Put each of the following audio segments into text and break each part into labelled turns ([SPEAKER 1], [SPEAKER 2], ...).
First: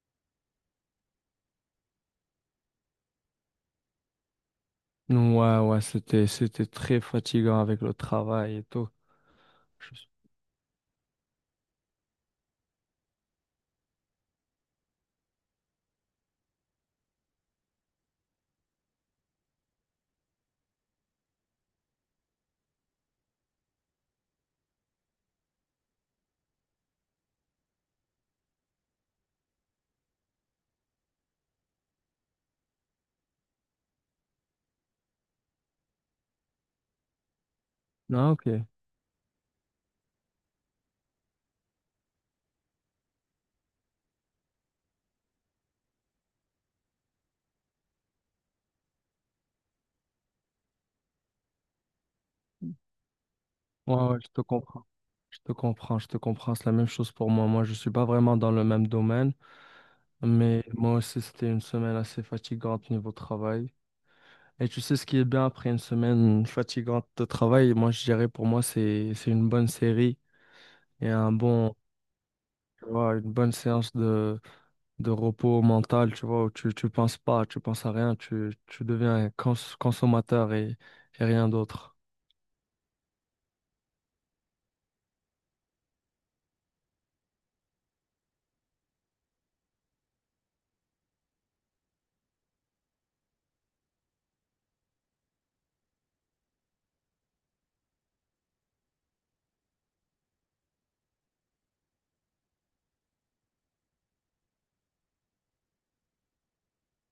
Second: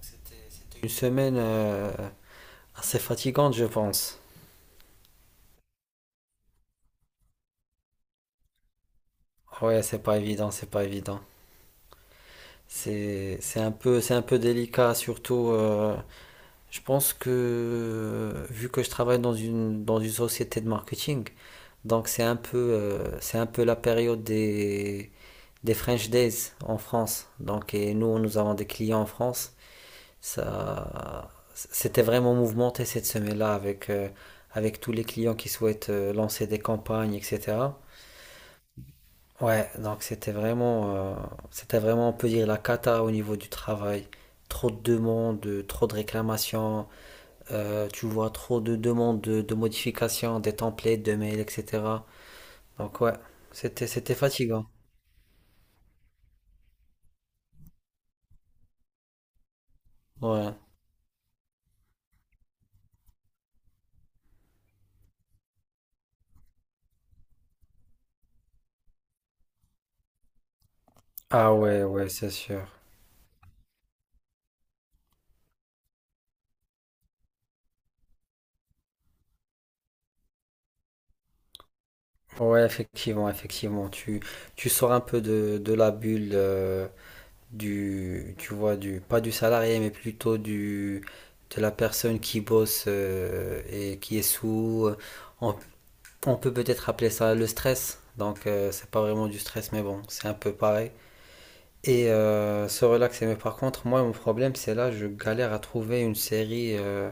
[SPEAKER 1] C'était une semaine assez fatigante, je pense.
[SPEAKER 2] Ouais, ouais, c'était très fatigant avec le travail et tout.
[SPEAKER 1] Ouais,
[SPEAKER 2] Je
[SPEAKER 1] c'est pas évident, c'est pas évident. C'est un peu, c'est un peu délicat, surtout. Je pense que vu que je travaille dans une société de marketing, donc c'est un peu la période des French Days en France. Donc, et nous avons des clients en France. Ça, c'était vraiment mouvementé cette semaine-là avec, avec tous les clients qui souhaitent lancer des campagnes, etc.
[SPEAKER 2] Ok. Ouais,
[SPEAKER 1] Ouais, donc c'était c'était vraiment, on peut dire, la cata au niveau du travail. Trop de demandes, trop de réclamations, tu vois trop de demandes de modifications, des templates, de mails, etc. Donc ouais, c'était
[SPEAKER 2] ouais, je te
[SPEAKER 1] fatigant.
[SPEAKER 2] comprends. Je te comprends, je te comprends. C'est la même chose pour moi. Moi, je suis pas vraiment dans le même domaine,
[SPEAKER 1] Ouais.
[SPEAKER 2] mais moi aussi, c'était une semaine assez fatigante niveau travail. Et tu sais ce qui est bien après une semaine fatigante de travail, moi, je dirais pour moi, c'est une bonne série et un
[SPEAKER 1] Ah
[SPEAKER 2] bon,
[SPEAKER 1] ouais, ouais, c'est sûr.
[SPEAKER 2] tu vois, une bonne séance de repos mental, tu vois, où tu penses pas, tu penses à rien, tu deviens un consommateur et rien d'autre.
[SPEAKER 1] Ouais, effectivement, effectivement. Tu sors un peu de la bulle du, pas du salarié, mais plutôt du, de la personne qui bosse et qui est sous. On peut peut-être appeler ça le stress. Donc, c'est pas vraiment du stress, mais bon, c'est un peu pareil. Et se relaxer. Mais par contre, moi, mon problème, c'est là, je galère à trouver une série.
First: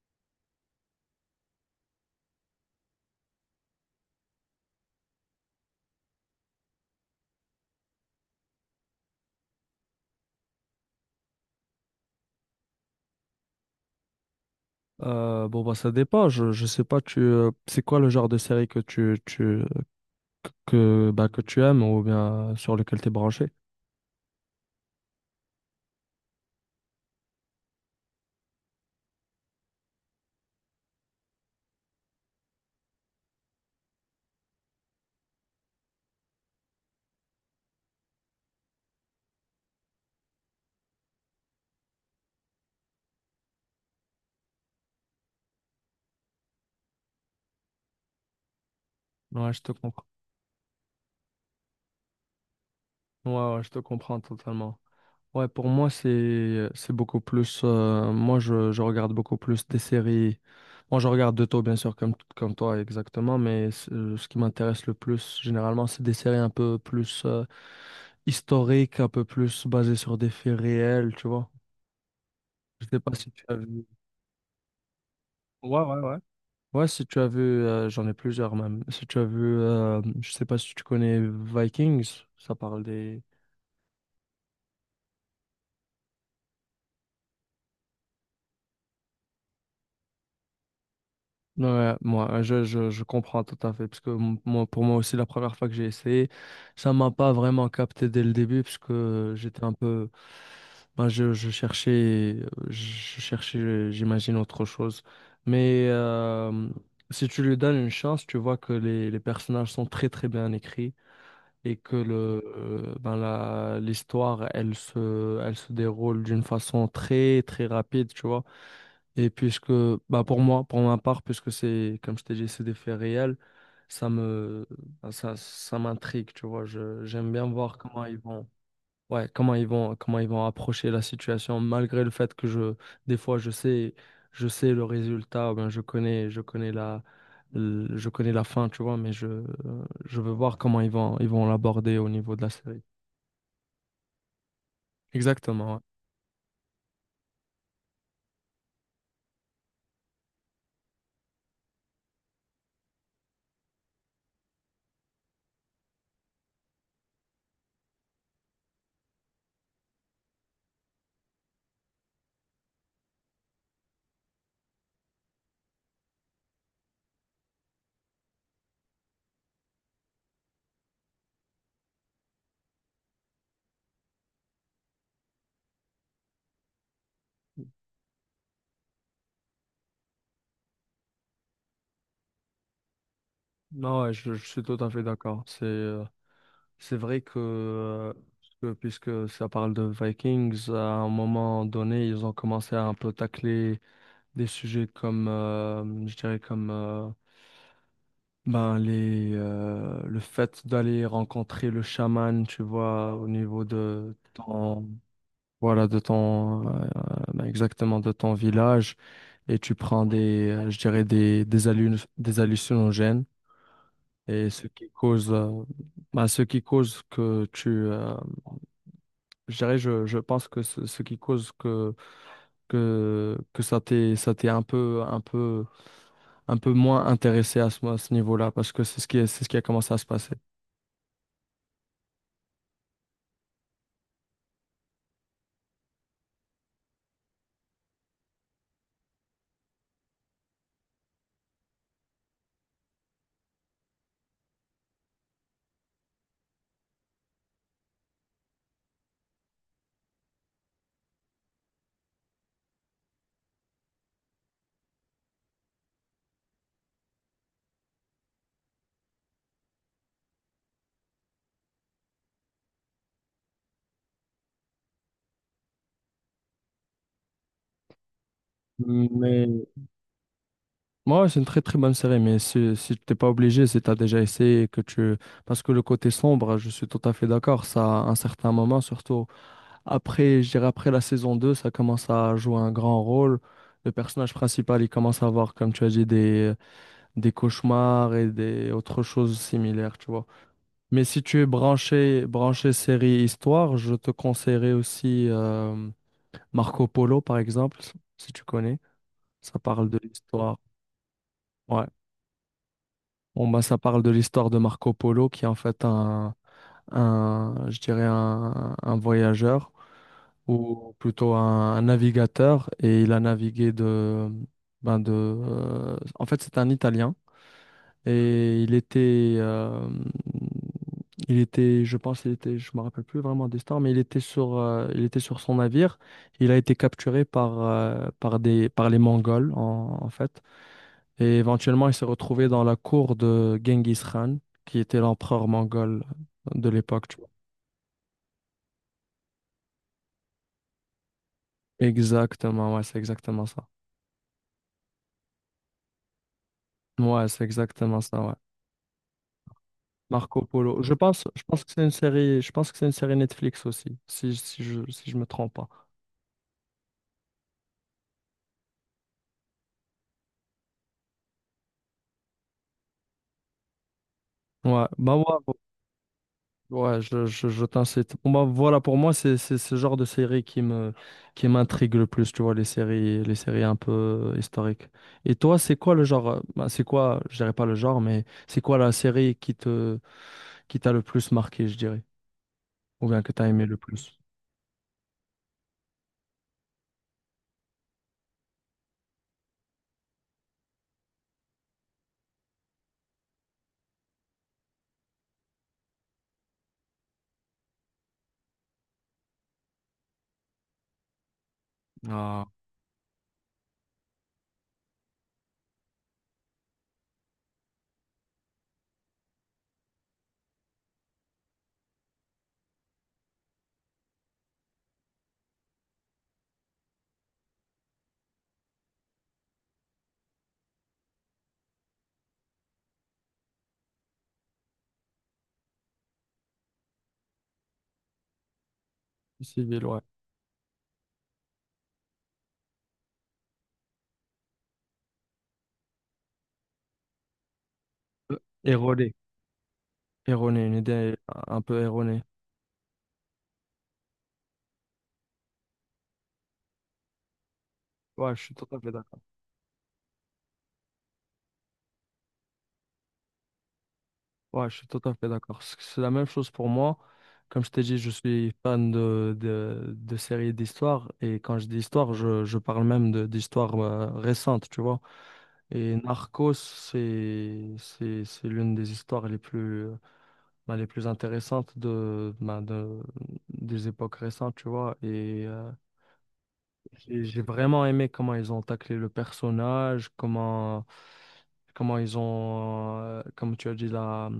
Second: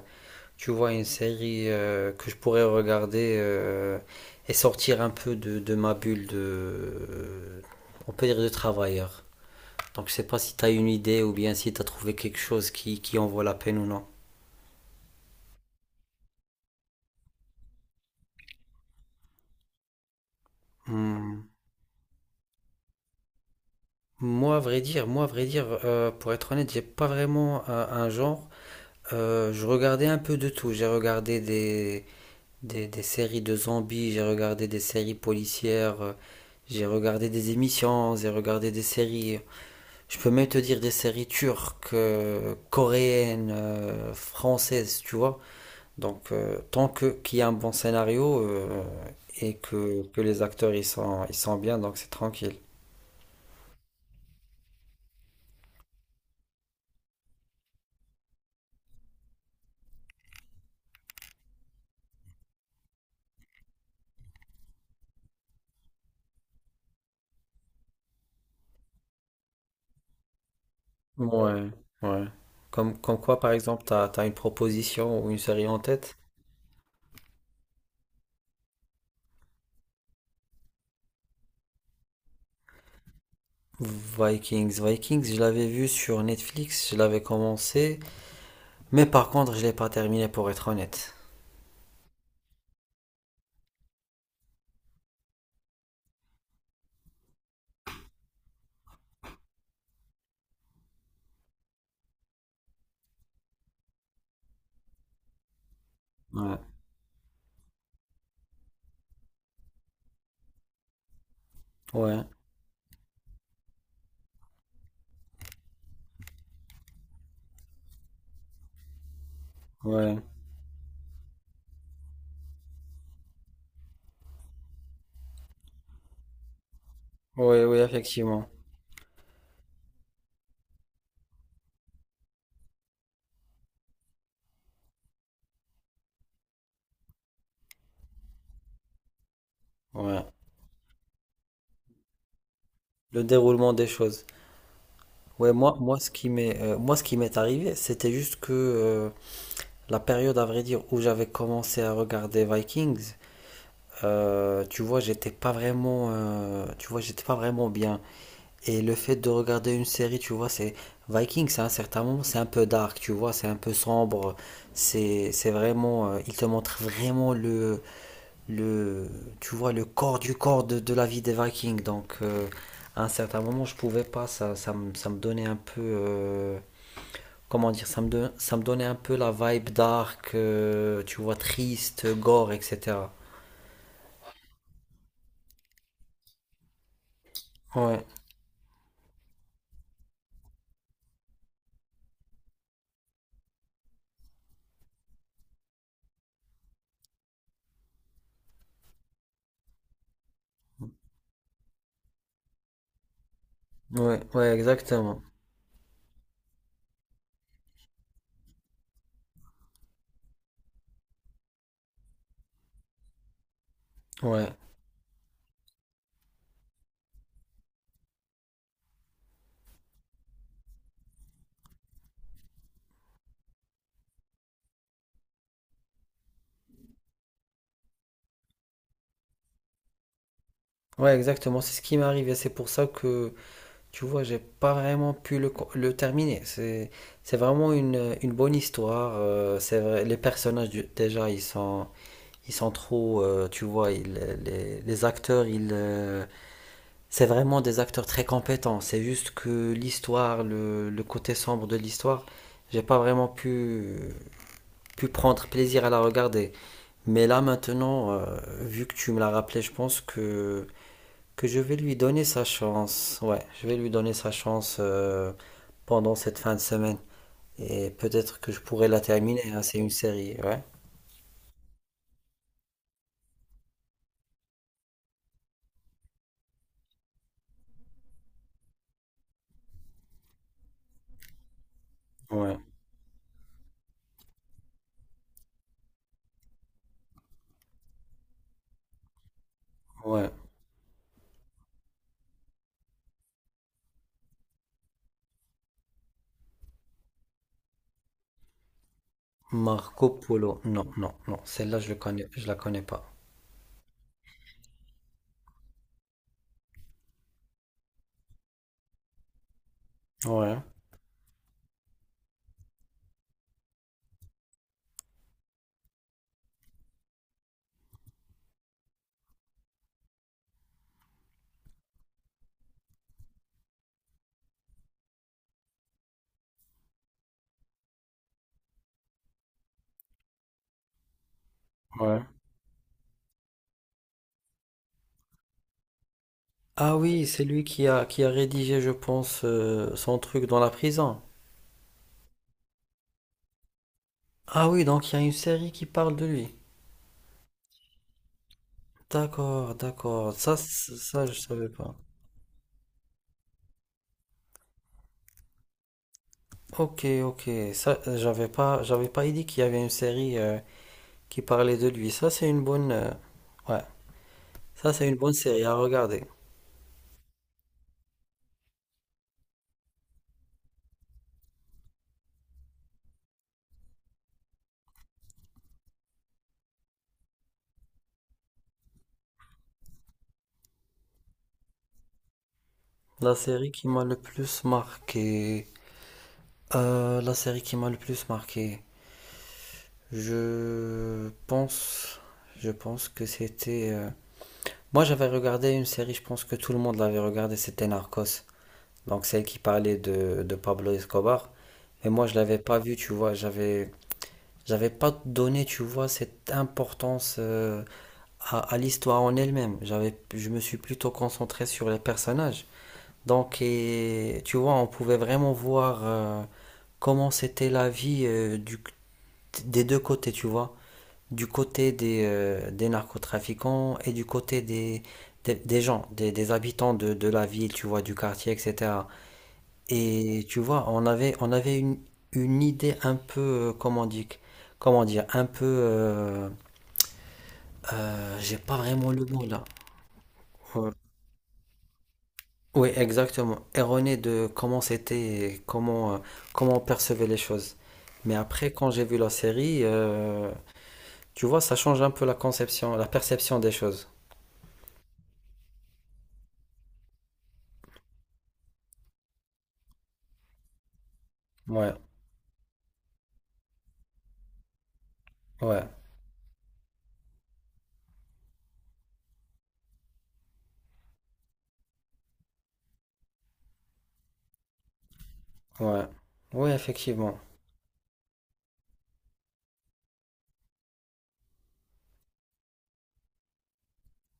[SPEAKER 1] Tu vois, une série que je pourrais regarder et sortir un peu de ma bulle de. On peut dire de travailleur. Donc, je sais pas si tu as une idée ou bien si tu as trouvé quelque chose qui en vaut la peine ou non.
[SPEAKER 2] Bon, bah, ça dépend, je sais pas, c'est quoi le genre de série que
[SPEAKER 1] Hmm.
[SPEAKER 2] tu aimes ou bien sur lequel tu es branché?
[SPEAKER 1] Moi, à vrai dire, pour être honnête, j'ai pas vraiment un genre. Je regardais un peu de tout. J'ai regardé des séries de zombies, j'ai regardé des séries policières, j'ai regardé des émissions, j'ai regardé des séries. Je peux même te dire des séries turques, coréennes, françaises, tu vois. Donc, tant que qu'il y a un bon scénario
[SPEAKER 2] Ouais,
[SPEAKER 1] et
[SPEAKER 2] je te comprends.
[SPEAKER 1] que les acteurs ils sont bien, donc c'est tranquille.
[SPEAKER 2] Ouais, ouais, je te comprends totalement. Ouais, pour moi, c'est beaucoup plus. Je regarde beaucoup plus des séries. Moi, je regarde de tout, bien sûr, comme, comme toi, exactement. Mais ce ce qui m'intéresse le plus, généralement, c'est des séries un peu plus historiques, un peu plus basées sur des faits réels, tu vois.
[SPEAKER 1] Ouais, ouais.
[SPEAKER 2] Je sais pas
[SPEAKER 1] Comme
[SPEAKER 2] si
[SPEAKER 1] quoi,
[SPEAKER 2] tu
[SPEAKER 1] par
[SPEAKER 2] as
[SPEAKER 1] exemple,
[SPEAKER 2] vu.
[SPEAKER 1] t'as une proposition ou une série en
[SPEAKER 2] Ouais, ouais, ouais.
[SPEAKER 1] tête?
[SPEAKER 2] Ouais, si tu as vu, j'en ai plusieurs même. Si tu as vu, je sais pas si tu connais Vikings, ça parle des,
[SPEAKER 1] Vikings, Vikings, je l'avais vu sur Netflix, je l'avais commencé, mais par contre, je l'ai pas terminé pour être honnête.
[SPEAKER 2] ouais, ouais, moi, je comprends tout à fait, parce que moi, pour moi aussi, la première fois que j'ai essayé, ça m'a pas vraiment capté dès le début, parce que j'étais un peu, ben, je cherchais, j'imagine autre chose. Mais
[SPEAKER 1] Ouais,
[SPEAKER 2] si tu lui donnes une chance, tu vois que les personnages sont très très bien écrits et que
[SPEAKER 1] ouais,
[SPEAKER 2] l'histoire, elle se déroule d'une façon très très rapide, tu vois. Et puisque, bah
[SPEAKER 1] ouais,
[SPEAKER 2] pour moi, pour ma part, puisque c'est, comme je t'ai dit, c'est des faits réels, ça me, bah, ça m'intrigue, tu vois. Je, j'aime bien
[SPEAKER 1] ouais,
[SPEAKER 2] voir
[SPEAKER 1] ouais,
[SPEAKER 2] comment ils vont,
[SPEAKER 1] effectivement.
[SPEAKER 2] ouais, comment ils vont approcher la situation, malgré le fait que des fois, je sais le résultat, ben, je connais, je connais la fin, tu vois, mais je
[SPEAKER 1] Ouais.
[SPEAKER 2] veux voir comment ils vont l'aborder au niveau de la série.
[SPEAKER 1] Le déroulement des choses. Ouais,
[SPEAKER 2] Exactement,
[SPEAKER 1] moi,
[SPEAKER 2] ouais.
[SPEAKER 1] moi, ce qui moi, ce qui m'est arrivé, c'était juste que la période, à vrai dire, où j'avais commencé à regarder Vikings, tu vois, j'étais pas tu vois, j'étais pas vraiment bien. Et le fait de regarder une série, tu vois, c'est Vikings, à un certain moment, c'est un peu dark, tu vois, c'est un peu sombre. C'est vraiment, il te montre vraiment le, tu vois, le corps du corps de la vie des Vikings. Donc, à un certain moment, je pouvais pas, ça me donnait un peu, comment dire, ça me donnait un peu la vibe dark, tu vois, triste, gore, etc.
[SPEAKER 2] Non, ouais, je suis tout à fait d'accord. C'est vrai que,
[SPEAKER 1] Ouais,
[SPEAKER 2] puisque ça parle de Vikings, à un moment donné, ils ont commencé à un peu tacler des sujets comme, je dirais comme, ben les, le fait d'aller rencontrer le chaman, tu vois, au niveau de
[SPEAKER 1] ouais, ouais,
[SPEAKER 2] ton,
[SPEAKER 1] exactement.
[SPEAKER 2] voilà, de ton, exactement de ton village, et tu prends des, je dirais des hallu- des hallucinogènes, et
[SPEAKER 1] Ouais,
[SPEAKER 2] ce qui cause, ce qui cause que je dirais, je pense que ce qui cause que ça t'est, un peu moins intéressé à à ce niveau-là, parce que c'est ce qui est, c'est ce qui a commencé à se passer.
[SPEAKER 1] ouais, exactement. C'est ce qui m'est arrivé. C'est pour ça que tu vois, j'ai pas vraiment pu le terminer. C'est vraiment une bonne histoire. C'est vrai, les personnages, déjà, ils sont trop. Tu vois, les acteurs, c'est vraiment des acteurs très compétents. C'est juste que l'histoire, le côté sombre de l'histoire, j'ai pas vraiment pu prendre plaisir à la regarder. Mais là, maintenant, vu que tu me l'as rappelé, je pense que je vais lui donner sa chance. Ouais, je vais lui donner sa chance pendant cette fin de semaine. Et peut-être que je pourrais la terminer, hein,
[SPEAKER 2] Mais
[SPEAKER 1] c'est une série, ouais.
[SPEAKER 2] moi, ouais, c'est une très très bonne série, mais si, si tu t'es pas obligé, si t'as déjà essayé, et que tu... Parce que le côté sombre, je suis tout à fait d'accord, ça, à un certain moment, surtout après, je dirais après la saison 2 ça commence à jouer
[SPEAKER 1] Ouais,
[SPEAKER 2] un grand rôle. Le personnage principal, il commence à avoir, comme tu as dit, des cauchemars et des autres choses similaires, tu vois.
[SPEAKER 1] ouais.
[SPEAKER 2] Mais si tu es branché, branché série histoire, je te conseillerais aussi Marco Polo, par exemple, si tu connais. Ça parle de
[SPEAKER 1] Marco
[SPEAKER 2] l'histoire.
[SPEAKER 1] Polo. Non, non, non. Celle-là,
[SPEAKER 2] Ouais.
[SPEAKER 1] je le connais, je la connais pas.
[SPEAKER 2] Bon, bah, ça parle de l'histoire de Marco Polo, qui est en fait un je dirais un voyageur,
[SPEAKER 1] Ouais,
[SPEAKER 2] ou plutôt un navigateur, et il a navigué de, ben de, en fait, c'est un Italien. Et il était, je pense, il était, je me rappelle plus vraiment des stars, mais il était sur son navire. Il a été capturé par, par les Mongols en, en fait. Et éventuellement, il s'est
[SPEAKER 1] ouais.
[SPEAKER 2] retrouvé dans la cour de Genghis Khan, qui était l'empereur mongol de
[SPEAKER 1] Ah
[SPEAKER 2] l'époque. Tu
[SPEAKER 1] oui,
[SPEAKER 2] vois.
[SPEAKER 1] c'est lui qui a rédigé, je pense, son truc dans la prison.
[SPEAKER 2] Exactement, ouais, c'est exactement ça.
[SPEAKER 1] Ah oui, donc il y a une série qui parle de lui.
[SPEAKER 2] Ouais, c'est exactement ça, ouais.
[SPEAKER 1] D'accord, d'accord.
[SPEAKER 2] Marco Polo.
[SPEAKER 1] Ça, je
[SPEAKER 2] Je pense
[SPEAKER 1] savais
[SPEAKER 2] que c'est une
[SPEAKER 1] pas.
[SPEAKER 2] série, je pense que c'est une série Netflix aussi, si, si je me trompe pas.
[SPEAKER 1] Ok, ok. Ça, j'avais pas idée qu'il y avait une série qui parlait de lui. Ça, c'est une bonne, ouais,
[SPEAKER 2] Ouais,
[SPEAKER 1] ça, c'est
[SPEAKER 2] bah
[SPEAKER 1] une bonne
[SPEAKER 2] ouais,
[SPEAKER 1] série à regarder.
[SPEAKER 2] ouais, je t'incite. Bon, bah, voilà, pour moi, c'est ce genre de série qui m'intrigue le plus, tu vois, les séries un peu historiques. Et toi, c'est quoi le genre, c'est quoi, je dirais pas le genre, mais c'est quoi la série qui t'a le plus marqué, je dirais, ou bien que
[SPEAKER 1] La
[SPEAKER 2] t'as aimé
[SPEAKER 1] série
[SPEAKER 2] le
[SPEAKER 1] qui m'a
[SPEAKER 2] plus?
[SPEAKER 1] le plus marqué, la série qui m'a le plus marqué, je pense, je pense que moi, j'avais regardé une série, je pense que tout le monde l'avait regardée, c'était Narcos. Donc celle qui parlait de Pablo Escobar. Mais moi, je
[SPEAKER 2] Ah.
[SPEAKER 1] l'avais pas vue, tu vois, j'avais pas donné, tu vois, cette importance. À, à l'histoire en elle-même. J'avais, je me suis plutôt concentré sur les personnages. Donc, et, tu vois, on pouvait vraiment voir comment c'était la vie du, des deux côtés, tu vois. Du côté des narcotrafiquants et du côté des gens, des habitants de la ville, tu vois, du quartier, etc.
[SPEAKER 2] Civil, ouais.
[SPEAKER 1] Et tu vois, on avait une idée un peu, euh, comment dire, comment dire, un peu,
[SPEAKER 2] Euh,
[SPEAKER 1] j'ai pas vraiment
[SPEAKER 2] Erroné.
[SPEAKER 1] le mot là.
[SPEAKER 2] Erroné, une
[SPEAKER 1] Euh,
[SPEAKER 2] idée un peu erronée.
[SPEAKER 1] Oui, exactement. Erroné de comment c'était, et comment, comment on percevait les choses.
[SPEAKER 2] Ouais,
[SPEAKER 1] Mais
[SPEAKER 2] je suis tout
[SPEAKER 1] après,
[SPEAKER 2] à fait
[SPEAKER 1] quand j'ai vu
[SPEAKER 2] d'accord.
[SPEAKER 1] la série, tu vois, ça change un peu la conception, la perception des choses.
[SPEAKER 2] Ouais, je suis tout à fait d'accord. C'est la même chose pour moi. Comme je t'ai dit, je suis fan de séries d'histoire. Et quand je dis
[SPEAKER 1] Ouais,
[SPEAKER 2] histoire, je parle même de, d'histoire récente, tu vois.
[SPEAKER 1] ouais,
[SPEAKER 2] Et Narcos, c'est l'une des histoires les plus, les plus intéressantes de, bah, de, des époques récentes, tu vois. Et
[SPEAKER 1] ouais. Oui, effectivement.
[SPEAKER 2] j'ai vraiment aimé comment ils ont taclé le personnage, comment, comment ils ont, comme tu as dit, la,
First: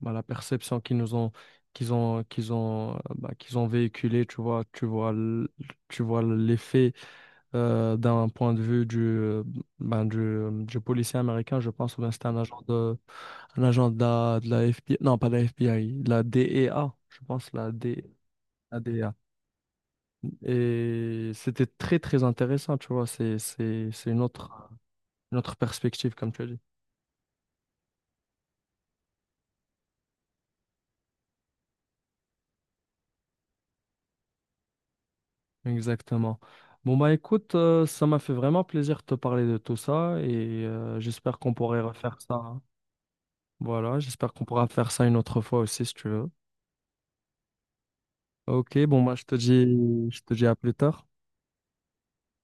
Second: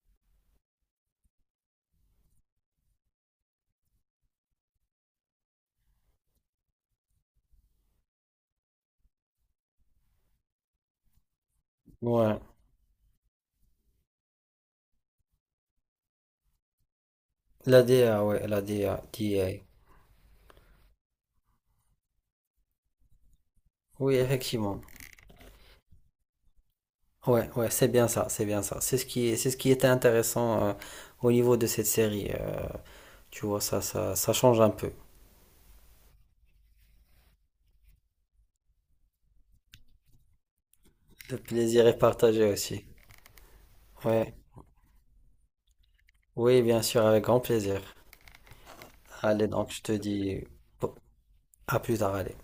[SPEAKER 2] bah, la perception qu'ils nous ont, qu'ils ont, qu'ils ont, qu'ils ont véhiculé, tu vois, tu vois l'effet d'un point de vue du, du policier américain, je pense, ou bien c'était
[SPEAKER 1] Ouais.
[SPEAKER 2] un agent de la FBI, non, pas de la FBI, de la DEA, je pense, la
[SPEAKER 1] La
[SPEAKER 2] D,
[SPEAKER 1] DA, ouais, la DA, DA.
[SPEAKER 2] et c'était très, très intéressant, tu vois. C'est
[SPEAKER 1] Oui, effectivement.
[SPEAKER 2] une autre perspective, comme tu as dit.
[SPEAKER 1] Ouais, ouais, c'est bien ça, c'est bien ça. C'est ce c'est ce qui était intéressant au niveau de cette série. Tu vois, ça change un peu.
[SPEAKER 2] Exactement. Bon, bah écoute, ça m'a fait vraiment plaisir de te parler de tout ça et
[SPEAKER 1] Le
[SPEAKER 2] j'espère qu'on pourrait
[SPEAKER 1] plaisir est
[SPEAKER 2] refaire ça.
[SPEAKER 1] partagé
[SPEAKER 2] Hein.
[SPEAKER 1] aussi.
[SPEAKER 2] Voilà, j'espère
[SPEAKER 1] Ouais.
[SPEAKER 2] qu'on pourra faire ça une autre fois aussi, si tu veux.
[SPEAKER 1] Oui, bien sûr, avec grand plaisir.
[SPEAKER 2] Ok, bon, bah
[SPEAKER 1] Allez, donc je te
[SPEAKER 2] je te
[SPEAKER 1] dis
[SPEAKER 2] dis à plus tard.
[SPEAKER 1] à plus tard, allez.